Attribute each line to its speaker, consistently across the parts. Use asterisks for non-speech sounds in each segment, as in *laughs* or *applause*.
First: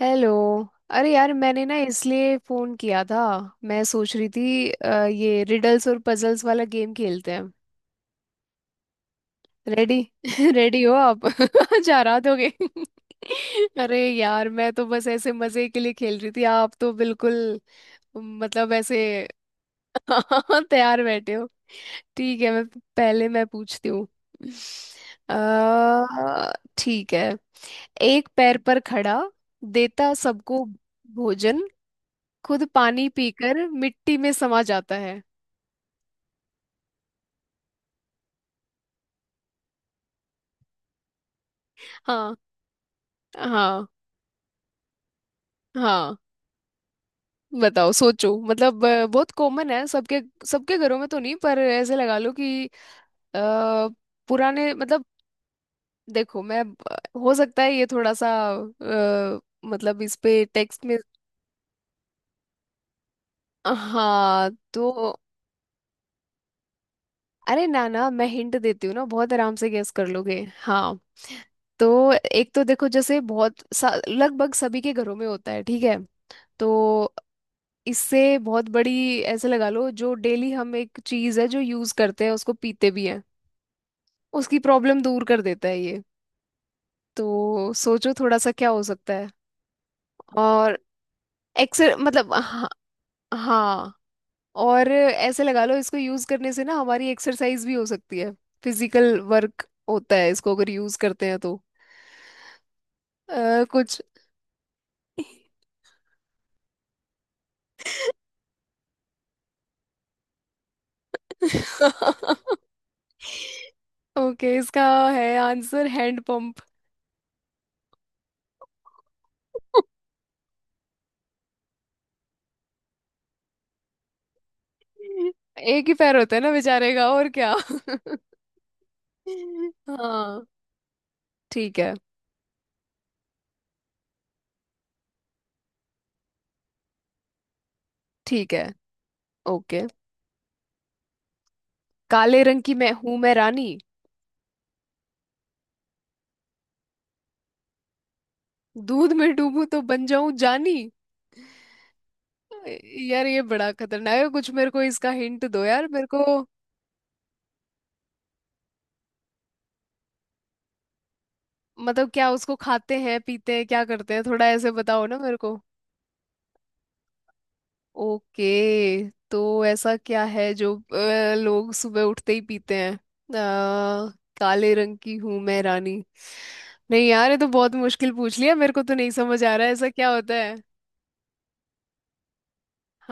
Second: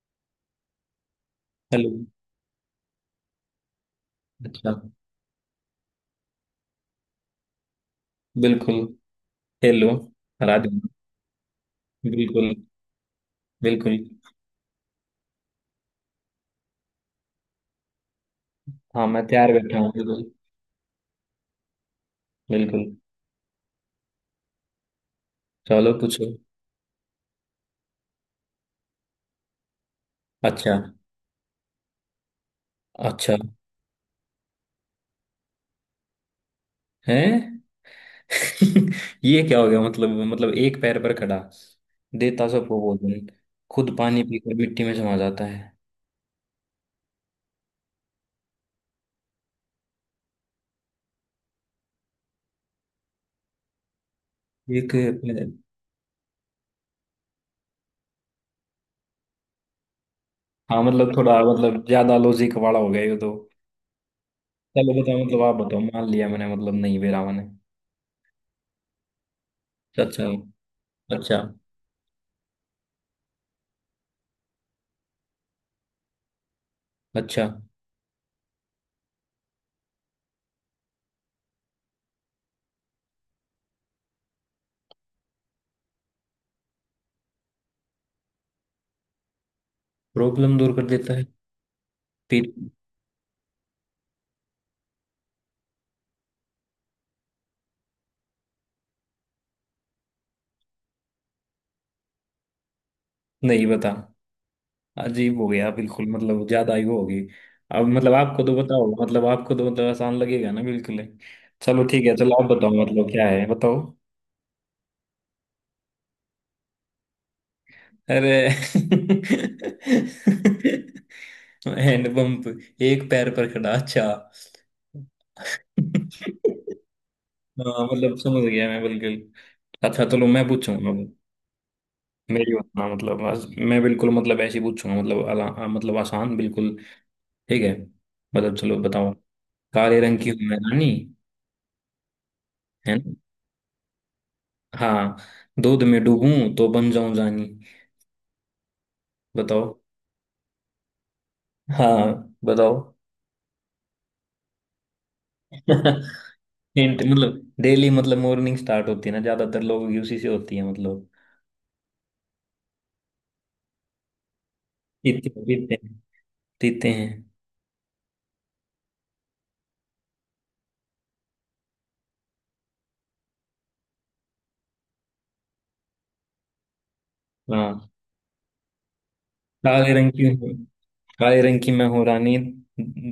Speaker 1: Hello. अरे यार, मैंने ना
Speaker 2: हेलो।
Speaker 1: इसलिए फ़ोन किया था। मैं सोच रही थी
Speaker 2: अच्छा।
Speaker 1: ये रिडल्स और पजल्स वाला गेम खेलते हैं।
Speaker 2: बिल्कुल। हेलो।
Speaker 1: रेडी। *laughs*
Speaker 2: राधे।
Speaker 1: रेडी हो आप? *laughs* जा रहा दोगे?
Speaker 2: बिल्कुल।
Speaker 1: *laughs* अरे
Speaker 2: बिल्कुल।
Speaker 1: यार, मैं तो बस ऐसे मज़े के लिए खेल रही थी, आप तो बिल्कुल मतलब ऐसे।
Speaker 2: हाँ, मैं तैयार बैठा हूँ,
Speaker 1: *laughs*
Speaker 2: बिल्कुल।
Speaker 1: तैयार बैठे हो। ठीक है। मैं
Speaker 2: बिल्कुल।
Speaker 1: पहले मैं पूछती हूँ।
Speaker 2: चलो, पूछो।
Speaker 1: अ, ठीक है। एक पैर पर खड़ा, देता सबको
Speaker 2: अच्छा।
Speaker 1: भोजन, खुद पानी
Speaker 2: अच्छा।
Speaker 1: पीकर मिट्टी में समा जाता है।
Speaker 2: है। *laughs* ये क्या हो गया? मतलब एक पैर पर खड़ा,
Speaker 1: हाँ।
Speaker 2: देता सबको भोजन,
Speaker 1: हाँ।
Speaker 2: खुद पानी पीकर मिट्टी में समा जाता है।
Speaker 1: हाँ। बताओ, सोचो। मतलब बहुत कॉमन है, सबके सबके घरों में तो नहीं, पर ऐसे लगा लो कि अ, पुराने
Speaker 2: एक
Speaker 1: मतलब,
Speaker 2: पैर-।
Speaker 1: देखो मैं, हो सकता है ये थोड़ा सा मतलब इस पे
Speaker 2: हाँ,
Speaker 1: टेक्स्ट में।
Speaker 2: मतलब थोड़ा, मतलब ज्यादा लॉजिक वाला हो गया ये तो।
Speaker 1: हाँ
Speaker 2: चलो
Speaker 1: तो।
Speaker 2: बताओ, मतलब आप बताओ, मान लिया मैंने, मतलब नहीं बेरा मैंने।
Speaker 1: अरे ना ना, मैं हिंट देती हूँ ना, बहुत आराम से गेस कर
Speaker 2: अच्छा।
Speaker 1: लोगे हाँ।
Speaker 2: अच्छा।
Speaker 1: तो एक तो देखो, जैसे लगभग सभी के घरों में होता है, ठीक है। तो
Speaker 2: अच्छा।
Speaker 1: इससे बहुत बड़ी, ऐसे लगा लो, जो डेली हम एक चीज है जो यूज करते हैं, उसको पीते भी हैं, उसकी प्रॉब्लम दूर कर देता है ये। तो सोचो थोड़ा सा, क्या हो सकता है।
Speaker 2: प्रॉब्लम दूर
Speaker 1: और
Speaker 2: कर देता है।
Speaker 1: एक्सर मतलब।
Speaker 2: फिर?
Speaker 1: हाँ, हाँ। और ऐसे लगा लो, इसको यूज करने से ना हमारी एक्सरसाइज भी हो सकती है, फिजिकल वर्क होता है इसको अगर यूज करते हैं तो
Speaker 2: नहीं बता।
Speaker 1: कुछ।
Speaker 2: अजीब हो गया बिल्कुल, मतलब ज्यादा ही वो होगी। अब मतलब आपको तो मतलब आसान लगेगा ना बिल्कुल ही। चलो ठीक है, चलो आप
Speaker 1: *laughs*
Speaker 2: बताओ, मतलब क्या है, बताओ।
Speaker 1: ओके, इसका है आंसर हैंड पंप।
Speaker 2: अरे *laughs*
Speaker 1: *laughs*
Speaker 2: हैंड पंप। एक पैर पर खड़ा, अच्छा।
Speaker 1: एक ही पैर होता है ना बेचारे का, और क्या।
Speaker 2: हाँ,
Speaker 1: *laughs*
Speaker 2: मतलब समझ गया मैं बिल्कुल। अच्छा, चलो
Speaker 1: हाँ।
Speaker 2: मैं पूछूंगा अब।
Speaker 1: ठीक है।
Speaker 2: मेरी बात ना, मतलब आज मैं बिल्कुल, मतलब ऐसे ही पूछूंगा, मतलब मतलब आसान बिल्कुल। ठीक है।
Speaker 1: ठीक
Speaker 2: मतलब
Speaker 1: है।
Speaker 2: चलो बताओ।
Speaker 1: ओके।
Speaker 2: काले रंग की हूं मैं रानी,
Speaker 1: काले रंग की मैं
Speaker 2: है ना।
Speaker 1: हूं, मैं रानी।
Speaker 2: हाँ। दूध में डूबूं तो बन जाऊं जानी,
Speaker 1: दूध में डूबूं
Speaker 2: बताओ।
Speaker 1: तो बन जाऊं जानी।
Speaker 2: हाँ, बताओ।
Speaker 1: यार ये बड़ा खतरनाक है कुछ, मेरे को इसका हिंट दो यार मेरे
Speaker 2: *laughs*
Speaker 1: को।
Speaker 2: हिंट मतलब डेली, मतलब मॉर्निंग स्टार्ट होती है ना ज्यादातर लोगों की उसी से होती है, मतलब
Speaker 1: मतलब क्या उसको खाते हैं, पीते हैं, क्या करते हैं, थोड़ा ऐसे बताओ ना
Speaker 2: पीते
Speaker 1: मेरे को।
Speaker 2: पीते हैं पीते हैं।
Speaker 1: ओके, तो ऐसा क्या है जो लोग सुबह उठते ही पीते हैं। अ, काले रंग की हूं मैं रानी। नहीं यार, ये तो बहुत
Speaker 2: हाँ।
Speaker 1: मुश्किल पूछ लिया, मेरे को तो नहीं समझ आ रहा है ऐसा
Speaker 2: काले
Speaker 1: क्या
Speaker 2: रंग की
Speaker 1: होता
Speaker 2: हूँ,
Speaker 1: है।
Speaker 2: काले रंग की मैं हूँ रानी।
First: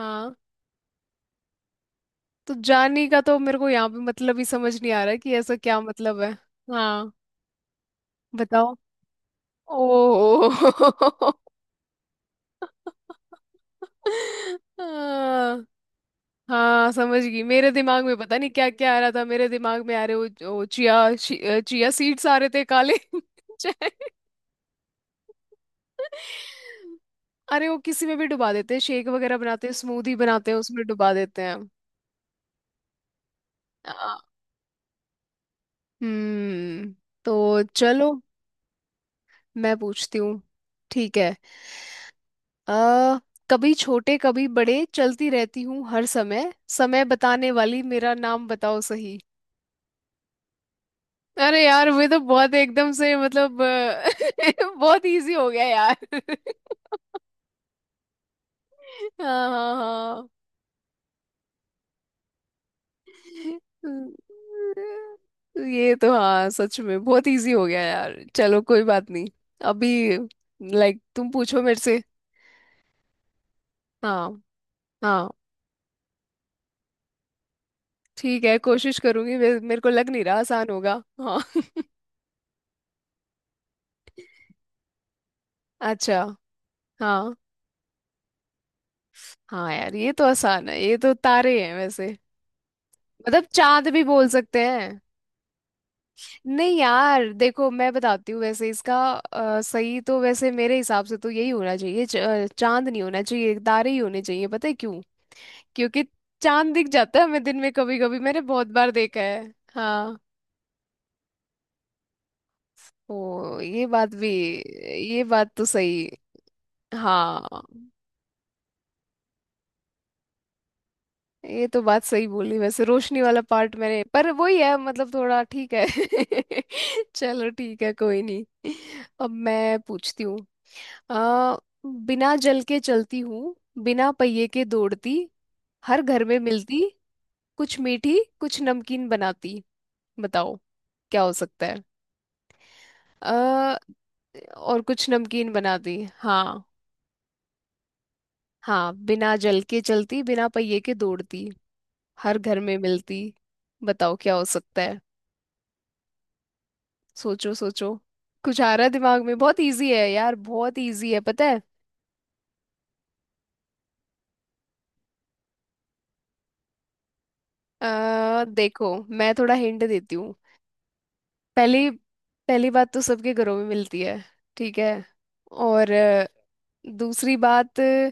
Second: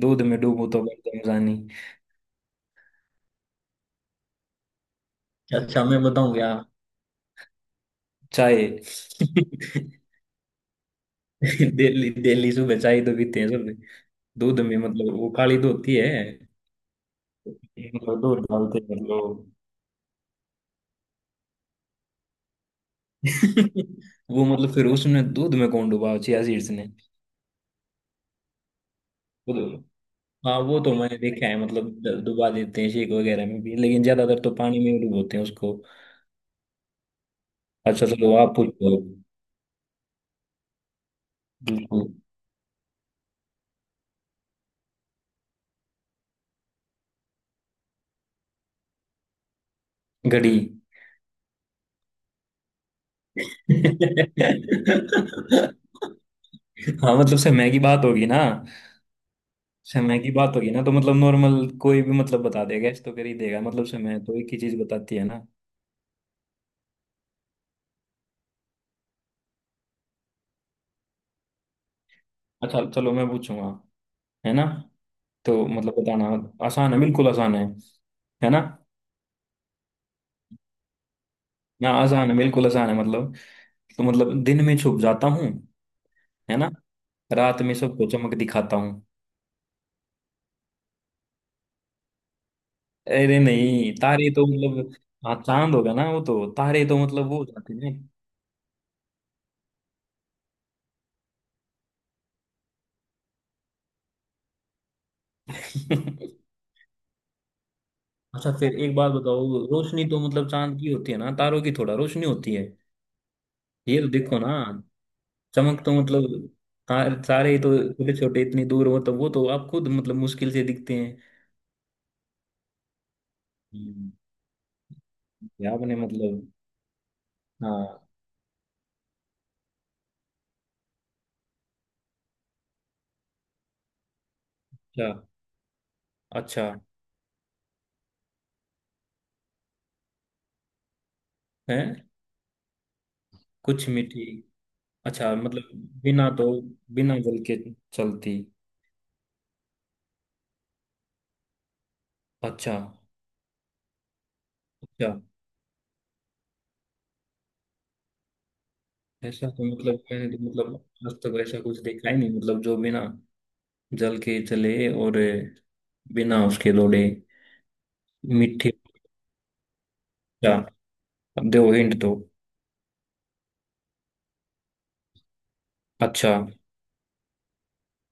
Speaker 2: दूध में डूबूं तो बन जाऊं जानी।
Speaker 1: तो जानी का तो मेरे को यहाँ पे मतलब ही समझ नहीं आ रहा है कि ऐसा क्या
Speaker 2: अच्छा मैं
Speaker 1: मतलब है।
Speaker 2: बताऊं क्या?
Speaker 1: हाँ
Speaker 2: चाय।
Speaker 1: बताओ।
Speaker 2: *laughs*
Speaker 1: ओ। *laughs*
Speaker 2: डेली डेली सुबह चाय तो पीते हैं सब। दूध में, मतलब वो काली
Speaker 1: हाँ।
Speaker 2: तो होती है,
Speaker 1: हाँ, समझ गई, मेरे दिमाग में
Speaker 2: मतलब
Speaker 1: पता
Speaker 2: दूध
Speaker 1: नहीं क्या
Speaker 2: डालते
Speaker 1: क्या आ
Speaker 2: हैं
Speaker 1: रहा था,
Speaker 2: लोग।
Speaker 1: मेरे दिमाग में आ रहे वो चिया, चिया सीड्स आ रहे थे काले। *laughs* चाय।
Speaker 2: *laughs* वो मतलब फिर उसने दूध में कौन डुबा, चिया सीड्स ने?
Speaker 1: अरे वो किसी में भी डुबा देते हैं, शेक वगैरह
Speaker 2: वो
Speaker 1: बनाते हैं,
Speaker 2: तो-।
Speaker 1: स्मूदी बनाते हैं
Speaker 2: हाँ, वो
Speaker 1: उसमें
Speaker 2: तो
Speaker 1: डुबा
Speaker 2: मैंने
Speaker 1: देते
Speaker 2: देखा है,
Speaker 1: हैं।
Speaker 2: मतलब डुबा देते हैं शेक वगैरह में भी, लेकिन
Speaker 1: आ,
Speaker 2: ज्यादातर तो पानी में ही डुबोते हैं उसको।
Speaker 1: हम्म तो
Speaker 2: अच्छा,
Speaker 1: चलो,
Speaker 2: चलो आप पूछो।
Speaker 1: मैं पूछती हूँ। ठीक है।
Speaker 2: बिल्कुल।
Speaker 1: अ कभी छोटे, कभी बड़े, चलती रहती हूँ हर समय, समय बताने वाली मेरा नाम बताओ सही।
Speaker 2: घड़ी।
Speaker 1: अरे यार, वे तो बहुत एकदम से मतलब *laughs* बहुत इजी हो गया
Speaker 2: हाँ,
Speaker 1: यार। *laughs*
Speaker 2: मतलब
Speaker 1: हाँ। हाँ।
Speaker 2: समय
Speaker 1: हाँ।
Speaker 2: की बात होगी ना तो, मतलब नॉर्मल कोई भी मतलब बता देगा, इस तो कर ही देगा, मतलब समय तो एक ही चीज
Speaker 1: हम्म।
Speaker 2: बताती है ना।
Speaker 1: ये तो हाँ, सच में बहुत इजी हो गया यार, चलो कोई बात नहीं। अभी लाइक तुम पूछो मेरे से।
Speaker 2: अच्छा, चलो मैं पूछूंगा,
Speaker 1: हाँ।
Speaker 2: है ना।
Speaker 1: हाँ।
Speaker 2: तो मतलब बताना आसान है, बिल्कुल आसान है
Speaker 1: ठीक
Speaker 2: है
Speaker 1: है,
Speaker 2: ना।
Speaker 1: कोशिश करूंगी, मेरे को लग नहीं रहा आसान होगा हाँ।
Speaker 2: ना, आसान है बिल्कुल आसान है मतलब। तो मतलब दिन में छुप जाता हूँ,
Speaker 1: *laughs* अच्छा।
Speaker 2: है ना,
Speaker 1: हाँ।
Speaker 2: रात में सबको चमक दिखाता हूँ।
Speaker 1: हाँ यार, ये तो आसान है, ये तो तारे हैं वैसे।
Speaker 2: अरे
Speaker 1: मतलब चांद
Speaker 2: नहीं,
Speaker 1: भी बोल
Speaker 2: तारे तो
Speaker 1: सकते
Speaker 2: मतलब।
Speaker 1: हैं।
Speaker 2: हाँ, चांद होगा ना वो, तो
Speaker 1: नहीं
Speaker 2: तारे तो मतलब
Speaker 1: यार
Speaker 2: वो हो
Speaker 1: देखो,
Speaker 2: जाते
Speaker 1: मैं
Speaker 2: हैं।
Speaker 1: बताती हूँ वैसे इसका, सही तो वैसे मेरे हिसाब से तो यही होना चाहिए, चांद नहीं होना चाहिए, तारे ही होने चाहिए। पता है क्यों? क्योंकि
Speaker 2: *laughs*
Speaker 1: चांद दिख जाता है हमें दिन में, कभी कभी मैंने
Speaker 2: अच्छा,
Speaker 1: बहुत
Speaker 2: फिर
Speaker 1: बार
Speaker 2: एक बात
Speaker 1: देखा है।
Speaker 2: बताओ, रोशनी
Speaker 1: हाँ।
Speaker 2: तो मतलब चांद की होती है ना, तारों की थोड़ा रोशनी होती है।
Speaker 1: ओ ये
Speaker 2: ये तो
Speaker 1: बात भी,
Speaker 2: देखो ना,
Speaker 1: ये बात तो
Speaker 2: चमक तो
Speaker 1: सही।
Speaker 2: मतलब तारे ही
Speaker 1: हाँ,
Speaker 2: तो, छोटे छोटे इतनी दूर हो तो वो तो आप खुद मतलब मुश्किल से दिखते हैं।
Speaker 1: ये तो बात सही बोली वैसे, रोशनी वाला पार्ट मैंने,
Speaker 2: हम्म।
Speaker 1: पर वही है, मतलब थोड़ा
Speaker 2: ये
Speaker 1: ठीक है।
Speaker 2: आपने मतलब।
Speaker 1: *laughs* चलो ठीक है,
Speaker 2: हाँ।
Speaker 1: कोई नहीं। अब मैं पूछती हूँ। आ बिना जल के चलती हूँ, बिना पहिए के
Speaker 2: अच्छा।
Speaker 1: दौड़ती, हर घर में
Speaker 2: अच्छा
Speaker 1: मिलती, कुछ मीठी कुछ नमकीन बनाती। बताओ, क्या हो सकता
Speaker 2: है,
Speaker 1: है। आ,
Speaker 2: कुछ मिट्टी।
Speaker 1: और कुछ
Speaker 2: अच्छा
Speaker 1: नमकीन
Speaker 2: मतलब
Speaker 1: बनाती
Speaker 2: बिना दो,
Speaker 1: हाँ।
Speaker 2: बिना जल के चलती।
Speaker 1: हाँ। बिना जल के चलती, बिना पहिए के दौड़ती, हर घर
Speaker 2: अच्छा।
Speaker 1: में मिलती। बताओ, क्या हो सकता है।
Speaker 2: अच्छा।
Speaker 1: सोचो सोचो। कुछ आ रहा है दिमाग में?
Speaker 2: ऐसा
Speaker 1: बहुत
Speaker 2: तो
Speaker 1: इजी
Speaker 2: मतलब
Speaker 1: है यार,
Speaker 2: मैंने तो मतलब
Speaker 1: बहुत इजी
Speaker 2: आज
Speaker 1: है,
Speaker 2: तक
Speaker 1: पता
Speaker 2: ऐसा
Speaker 1: है।
Speaker 2: कुछ देखा ही नहीं, मतलब जो बिना जल के चले, और बिना उसके दौड़े। मिट्टी।
Speaker 1: देखो, मैं थोड़ा हिंट देती हूँ।
Speaker 2: अच्छा, अब दो
Speaker 1: पहली,
Speaker 2: हिंट दो।
Speaker 1: पहली बात तो सबके घरों में मिलती है, ठीक है। और
Speaker 2: अच्छा।
Speaker 1: दूसरी बात,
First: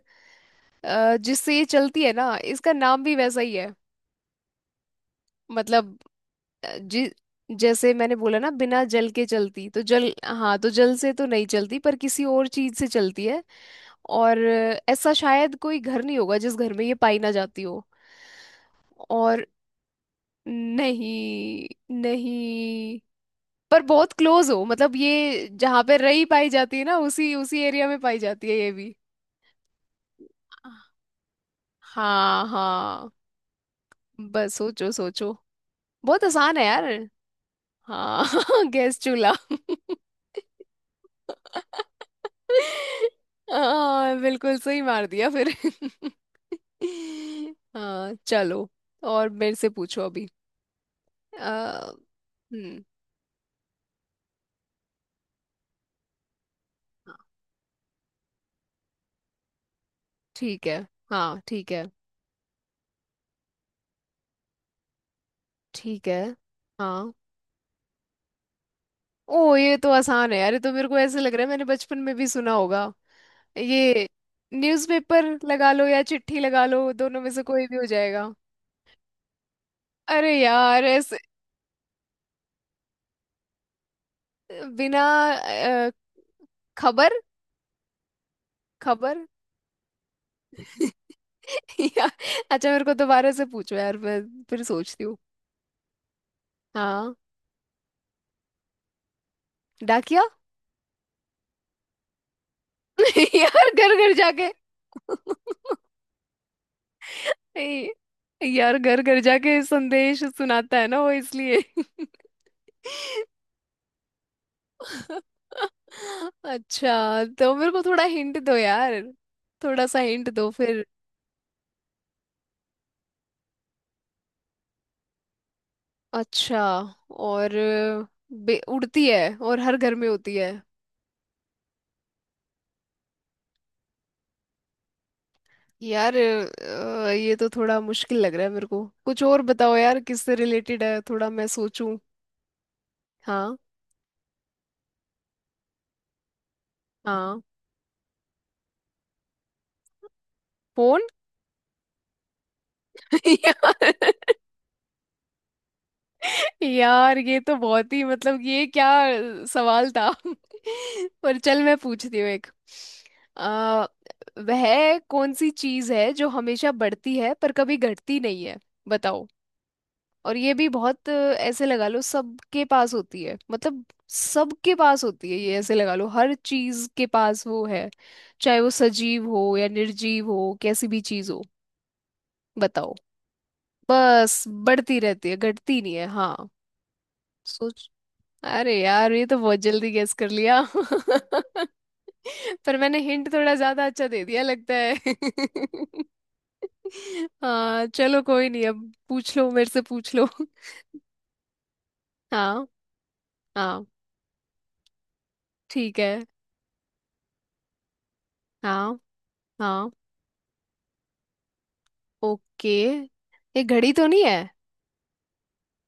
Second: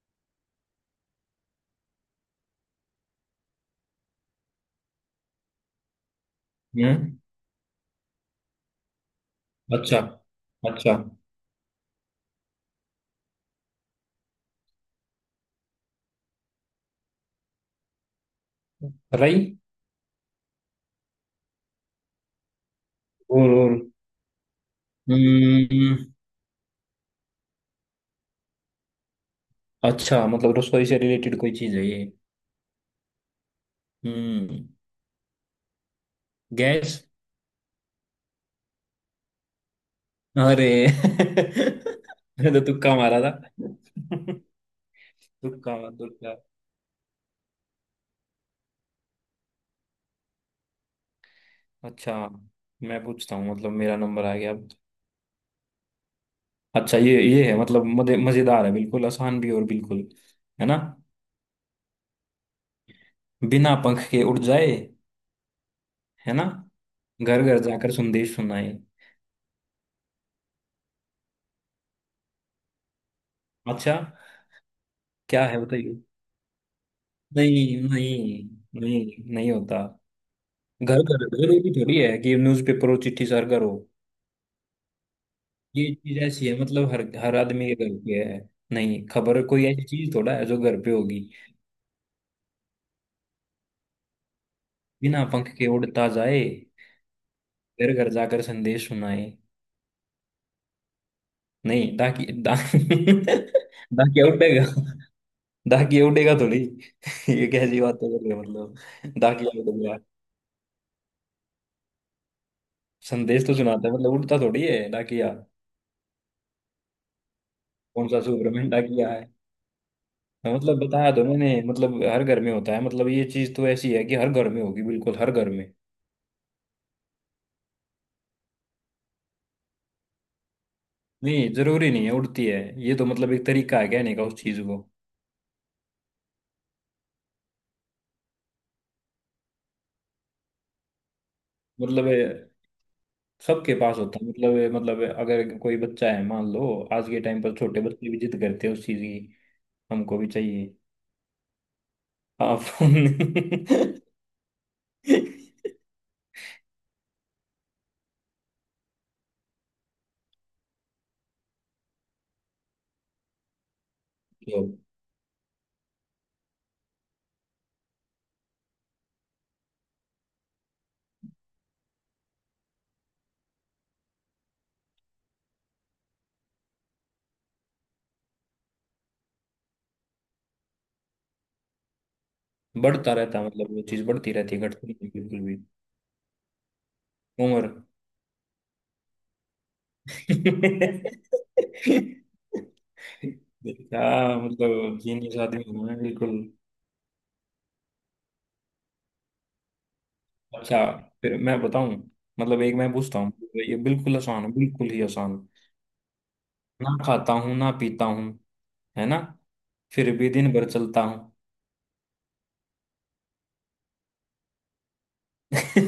Speaker 1: जिससे ये चलती है ना, इसका नाम भी वैसा ही है। मतलब जि
Speaker 2: हम्म।
Speaker 1: जैसे मैंने बोला ना, बिना जल के चलती, तो
Speaker 2: अच्छा।
Speaker 1: जल, हाँ, तो जल
Speaker 2: अच्छा।
Speaker 1: से तो नहीं चलती, पर किसी और चीज से चलती है। और ऐसा शायद कोई घर नहीं होगा जिस घर में ये पाई ना जाती हो। और
Speaker 2: रही।
Speaker 1: नहीं, नहीं,
Speaker 2: और
Speaker 1: पर बहुत क्लोज हो, मतलब ये जहाँ
Speaker 2: हम्म।
Speaker 1: पे रई पाई जाती है ना, उसी उसी एरिया में पाई जाती है ये भी।
Speaker 2: अच्छा, मतलब रसोई से रिलेटेड कोई चीज है ये।
Speaker 1: हाँ। हाँ, बस
Speaker 2: हम्म।
Speaker 1: सोचो सोचो, बहुत आसान है यार
Speaker 2: गैस।
Speaker 1: हाँ। *laughs* गैस चूल्हा।
Speaker 2: अरे *laughs* मैंने तो तुक्का मारा था।
Speaker 1: हाँ,
Speaker 2: तुक्का।
Speaker 1: बिल्कुल सही मार दिया फिर।
Speaker 2: तुक्का।
Speaker 1: *laughs* हाँ चलो, और मेरे से पूछो अभी। अ,
Speaker 2: अच्छा,
Speaker 1: हम्म।
Speaker 2: मैं पूछता हूँ, मतलब मेरा नंबर आ गया अब। अच्छा, ये है मतलब, मजेदार है बिल्कुल, आसान भी और बिल्कुल। है
Speaker 1: ठीक है।
Speaker 2: ना।
Speaker 1: हाँ। ठीक है।
Speaker 2: बिना पंख के उड़ जाए,
Speaker 1: ठीक
Speaker 2: है
Speaker 1: है।
Speaker 2: ना,
Speaker 1: हाँ।
Speaker 2: घर घर जाकर संदेश सुनाए।
Speaker 1: ओ, ये तो आसान है यार, ये तो मेरे को ऐसे लग रहा है मैंने बचपन में भी सुना होगा
Speaker 2: अच्छा।
Speaker 1: ये। न्यूज़पेपर
Speaker 2: क्या है,
Speaker 1: लगा लो या
Speaker 2: बताइए।
Speaker 1: चिट्ठी लगा लो, दोनों में से कोई भी
Speaker 2: नहीं,
Speaker 1: हो जाएगा।
Speaker 2: नहीं, नहीं, नहीं होता।
Speaker 1: अरे यार
Speaker 2: घर
Speaker 1: ऐसे,
Speaker 2: घर घर भी थोड़ी है कि न्यूज़पेपर और चिट्ठी सर करो।
Speaker 1: बिना अ,
Speaker 2: ये चीज ऐसी है मतलब हर
Speaker 1: खबर।
Speaker 2: हर आदमी के घर पे है। नहीं,
Speaker 1: खबर।
Speaker 2: खबर कोई ऐसी चीज थोड़ा है जो घर पे
Speaker 1: *laughs*
Speaker 2: होगी।
Speaker 1: या, अच्छा मेरे को दोबारा से पूछो यार, मैं फिर सोचती हूँ।
Speaker 2: बिना पंख के उड़ता जाए,
Speaker 1: हाँ।
Speaker 2: घर घर जाकर संदेश सुनाए।
Speaker 1: डाकिया।
Speaker 2: नहीं, डाकी डा
Speaker 1: *laughs* यार,
Speaker 2: *laughs*
Speaker 1: घर घर
Speaker 2: डाकिया
Speaker 1: जाके।
Speaker 2: उड़ेगा। डाकिया उड़ेगा थोड़ी।
Speaker 1: *laughs*
Speaker 2: ये कैसी
Speaker 1: ए,
Speaker 2: बात कर रहे हो,
Speaker 1: यार घर
Speaker 2: मतलब
Speaker 1: घर जाके
Speaker 2: डाकिया उड़ेगा?
Speaker 1: संदेश सुनाता है ना वो, इसलिए। *laughs*
Speaker 2: संदेश तो सुनाता है, मतलब उड़ता थोड़ी है डाकिया।
Speaker 1: अच्छा, तो मेरे को थोड़ा
Speaker 2: कौन सा
Speaker 1: हिंट दो
Speaker 2: सुपरमैन
Speaker 1: यार,
Speaker 2: डाकिया है?
Speaker 1: थोड़ा सा हिंट दो
Speaker 2: हाँ, मतलब
Speaker 1: फिर।
Speaker 2: बताया तो मैंने, मतलब हर घर में होता है, मतलब ये चीज तो ऐसी है कि हर घर में होगी, बिल्कुल हर घर में।
Speaker 1: अच्छा। और उड़ती है और हर घर में होती है।
Speaker 2: नहीं, जरूरी नहीं है उड़ती है, ये तो मतलब एक तरीका है कहने का उस चीज को।
Speaker 1: यार ये तो थोड़ा मुश्किल लग रहा है मेरे को, कुछ और बताओ यार, किससे रिलेटेड है, थोड़ा मैं सोचूं।
Speaker 2: मतलब ये
Speaker 1: हाँ।
Speaker 2: सबके पास होता है, मतलब ये अगर कोई बच्चा है मान लो, आज के
Speaker 1: हाँ।
Speaker 2: टाइम पर छोटे बच्चे भी जिद करते हैं उस चीज की, हमको भी चाहिए।
Speaker 1: फोन।
Speaker 2: हाँ, फोन।
Speaker 1: *laughs* यार,
Speaker 2: *laughs*
Speaker 1: यार ये तो बहुत ही मतलब, ये क्या सवाल था। *laughs* पर चल, मैं पूछती हूँ एक। आ,
Speaker 2: तो
Speaker 1: वह कौन सी चीज है जो हमेशा बढ़ती है पर कभी घटती नहीं है? बताओ। और ये भी बहुत, ऐसे लगा लो सबके पास होती है, मतलब सबके पास होती है ये, ऐसे लगा लो हर चीज के पास वो है, चाहे वो सजीव हो या निर्जीव हो, कैसी भी चीज हो। बताओ।
Speaker 2: बढ़ता रहता है मतलब, वो चीज बढ़ती
Speaker 1: बस
Speaker 2: रहती है, घटती
Speaker 1: बढ़ती
Speaker 2: नहीं
Speaker 1: रहती है,
Speaker 2: बिल्कुल भी।
Speaker 1: घटती नहीं है हाँ।
Speaker 2: उम्र।
Speaker 1: सोच। अरे यार, ये तो बहुत जल्दी गेस कर लिया। *laughs*
Speaker 2: *laughs*
Speaker 1: पर मैंने हिंट थोड़ा ज्यादा
Speaker 2: क्या,
Speaker 1: अच्छा दे दिया लगता
Speaker 2: मतलब
Speaker 1: है।
Speaker 2: जीनियस आदमी हूँ मैं बिल्कुल।
Speaker 1: *laughs* हाँ चलो कोई नहीं, अब पूछ लो मेरे से, पूछ लो। *laughs*
Speaker 2: अच्छा। फिर मैं बताऊं, मतलब
Speaker 1: हाँ।
Speaker 2: एक मैं पूछता हूँ। ये
Speaker 1: हाँ।
Speaker 2: बिल्कुल आसान है, बिल्कुल ही आसान।
Speaker 1: ठीक है।
Speaker 2: ना खाता हूँ ना पीता हूँ,
Speaker 1: हाँ।
Speaker 2: है ना,
Speaker 1: हाँ।
Speaker 2: फिर भी दिन भर चलता हूँ।
Speaker 1: ओके। ये घड़ी तो नहीं है?
Speaker 2: *laughs*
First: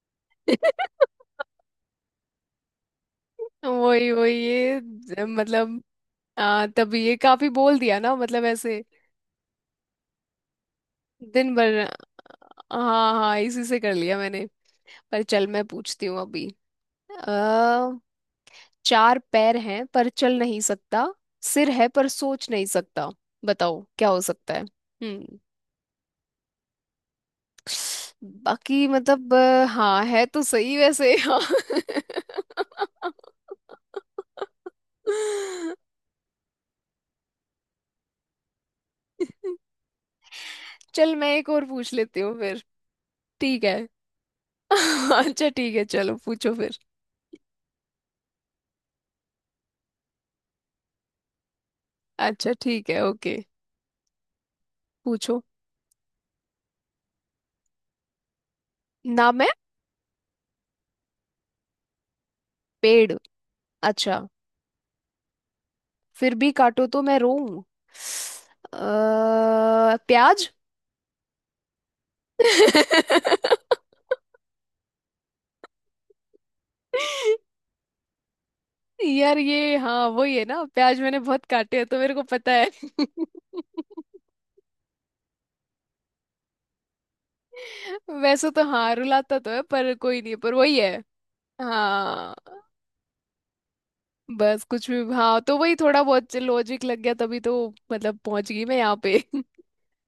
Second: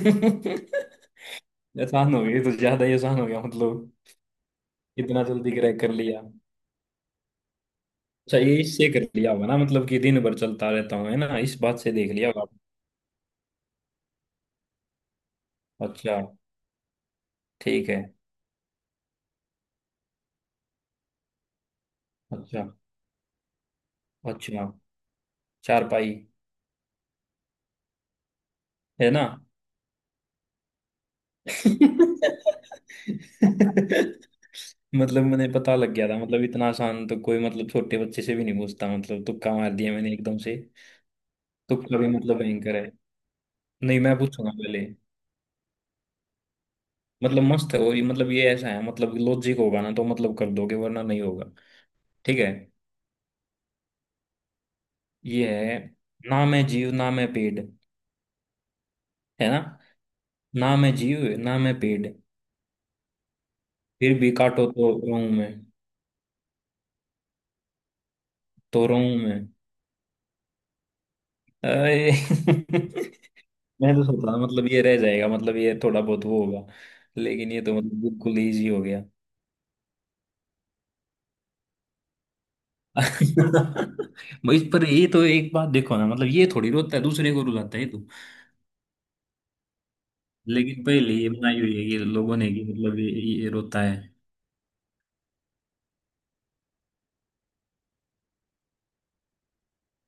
Speaker 1: *laughs*
Speaker 2: आसान हो गया, ये तो ज्यादा ही आसान हो गया मतलब,
Speaker 1: वही, वही ये
Speaker 2: इतना जल्दी क्रैक
Speaker 1: मतलब
Speaker 2: कर लिया।
Speaker 1: तभी ये काफी बोल दिया ना,
Speaker 2: अच्छा
Speaker 1: मतलब
Speaker 2: ये
Speaker 1: ऐसे
Speaker 2: इससे कर लिया होगा ना, मतलब कि दिन भर चलता रहता हूँ, है ना,
Speaker 1: दिन
Speaker 2: इस
Speaker 1: भर।
Speaker 2: बात से देख लिया होगा
Speaker 1: हाँ। हाँ, इसी से कर लिया मैंने। पर चल, मैं
Speaker 2: आपने।
Speaker 1: पूछती
Speaker 2: अच्छा
Speaker 1: हूँ अभी।
Speaker 2: ठीक
Speaker 1: अ
Speaker 2: है।
Speaker 1: चार पैर हैं पर चल नहीं सकता, सिर है पर सोच नहीं
Speaker 2: अच्छा।
Speaker 1: सकता। बताओ, क्या हो सकता है।
Speaker 2: अच्छा।
Speaker 1: हम्म।
Speaker 2: चारपाई।
Speaker 1: बाकी
Speaker 2: है ना।
Speaker 1: मतलब हाँ है तो सही वैसे, हाँ।
Speaker 2: मतलब मैंने पता लग गया था, मतलब इतना आसान तो कोई, मतलब छोटे बच्चे से भी नहीं पूछता, मतलब तुक्का मार दिया मैंने एकदम से।
Speaker 1: चल, मैं एक और पूछ
Speaker 2: तुक्का भी
Speaker 1: लेती हूँ
Speaker 2: मतलब
Speaker 1: फिर।
Speaker 2: भयंकर है।
Speaker 1: ठीक है।
Speaker 2: नहीं, मैं पूछूंगा पहले।
Speaker 1: *laughs* अच्छा ठीक है, चलो पूछो फिर।
Speaker 2: मतलब मस्त है, और ये मतलब, ये ऐसा है मतलब लॉजिक होगा ना तो मतलब कर दोगे, वरना नहीं होगा। ठीक
Speaker 1: अच्छा
Speaker 2: है।
Speaker 1: ठीक है। ओके, पूछो।
Speaker 2: ये है। ना मैं जीव, ना मैं पेड़,
Speaker 1: ना
Speaker 2: है
Speaker 1: मैं
Speaker 2: ना। ना मैं जीव, ना मैं पेड़।
Speaker 1: पेड़।
Speaker 2: फिर
Speaker 1: अच्छा।
Speaker 2: भी काटो तो रोऊं मैं।
Speaker 1: फिर भी काटो तो मैं रोऊं।
Speaker 2: तो रोऊं मैं।
Speaker 1: प्याज।
Speaker 2: अरे *laughs*
Speaker 1: *laughs*
Speaker 2: मैं तो सोचा था, मतलब ये रह जाएगा, मतलब ये थोड़ा बहुत वो होगा, लेकिन ये तो मतलब बिल्कुल इजी हो गया।
Speaker 1: यार ये हाँ, वही है ना प्याज, मैंने बहुत काटे हैं तो मेरे को पता है।
Speaker 2: *laughs*
Speaker 1: *laughs*
Speaker 2: इस पर ये तो एक बात देखो ना, मतलब ये थोड़ी रोता है, दूसरे को रुलाता है ये तो।
Speaker 1: वैसे तो हाँ, रुलाता तो है पर, कोई नहीं, पर वही
Speaker 2: लेकिन
Speaker 1: है।
Speaker 2: पहले ये बनाई हुई है ये
Speaker 1: हाँ,
Speaker 2: लोगों ने कि मतलब ये रोता है।
Speaker 1: बस कुछ भी, हाँ, तो वही थोड़ा बहुत लॉजिक लग गया तभी तो, मतलब पहुंच गई मैं यहाँ पे। *laughs*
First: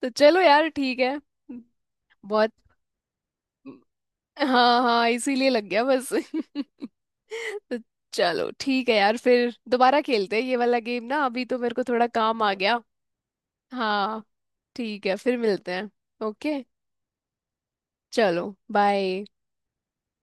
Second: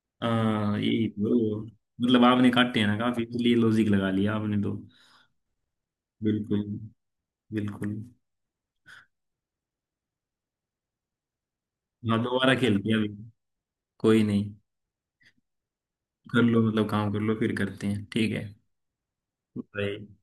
Speaker 1: तो चलो यार
Speaker 2: हाँ,
Speaker 1: ठीक
Speaker 2: ये
Speaker 1: है।
Speaker 2: तो मतलब आपने
Speaker 1: बहुत।
Speaker 2: काटे हैं ना काफी, इसलिए लॉजिक लगा लिया आपने तो।
Speaker 1: हाँ। हाँ, इसीलिए लग गया बस।
Speaker 2: बिल्कुल।
Speaker 1: *laughs* तो
Speaker 2: बिल्कुल।
Speaker 1: चलो ठीक है यार, फिर दोबारा खेलते हैं ये वाला गेम ना, अभी तो मेरे को थोड़ा
Speaker 2: हाँ,
Speaker 1: काम आ
Speaker 2: दोबारा
Speaker 1: गया।
Speaker 2: खेलते हैं अभी।
Speaker 1: हाँ।
Speaker 2: कोई नहीं।
Speaker 1: ठीक है, फिर मिलते हैं।
Speaker 2: कर
Speaker 1: ओके।
Speaker 2: लो, मतलब काम कर लो, फिर करते हैं, ठीक
Speaker 1: चलो
Speaker 2: है।
Speaker 1: बाय।
Speaker 2: बाय।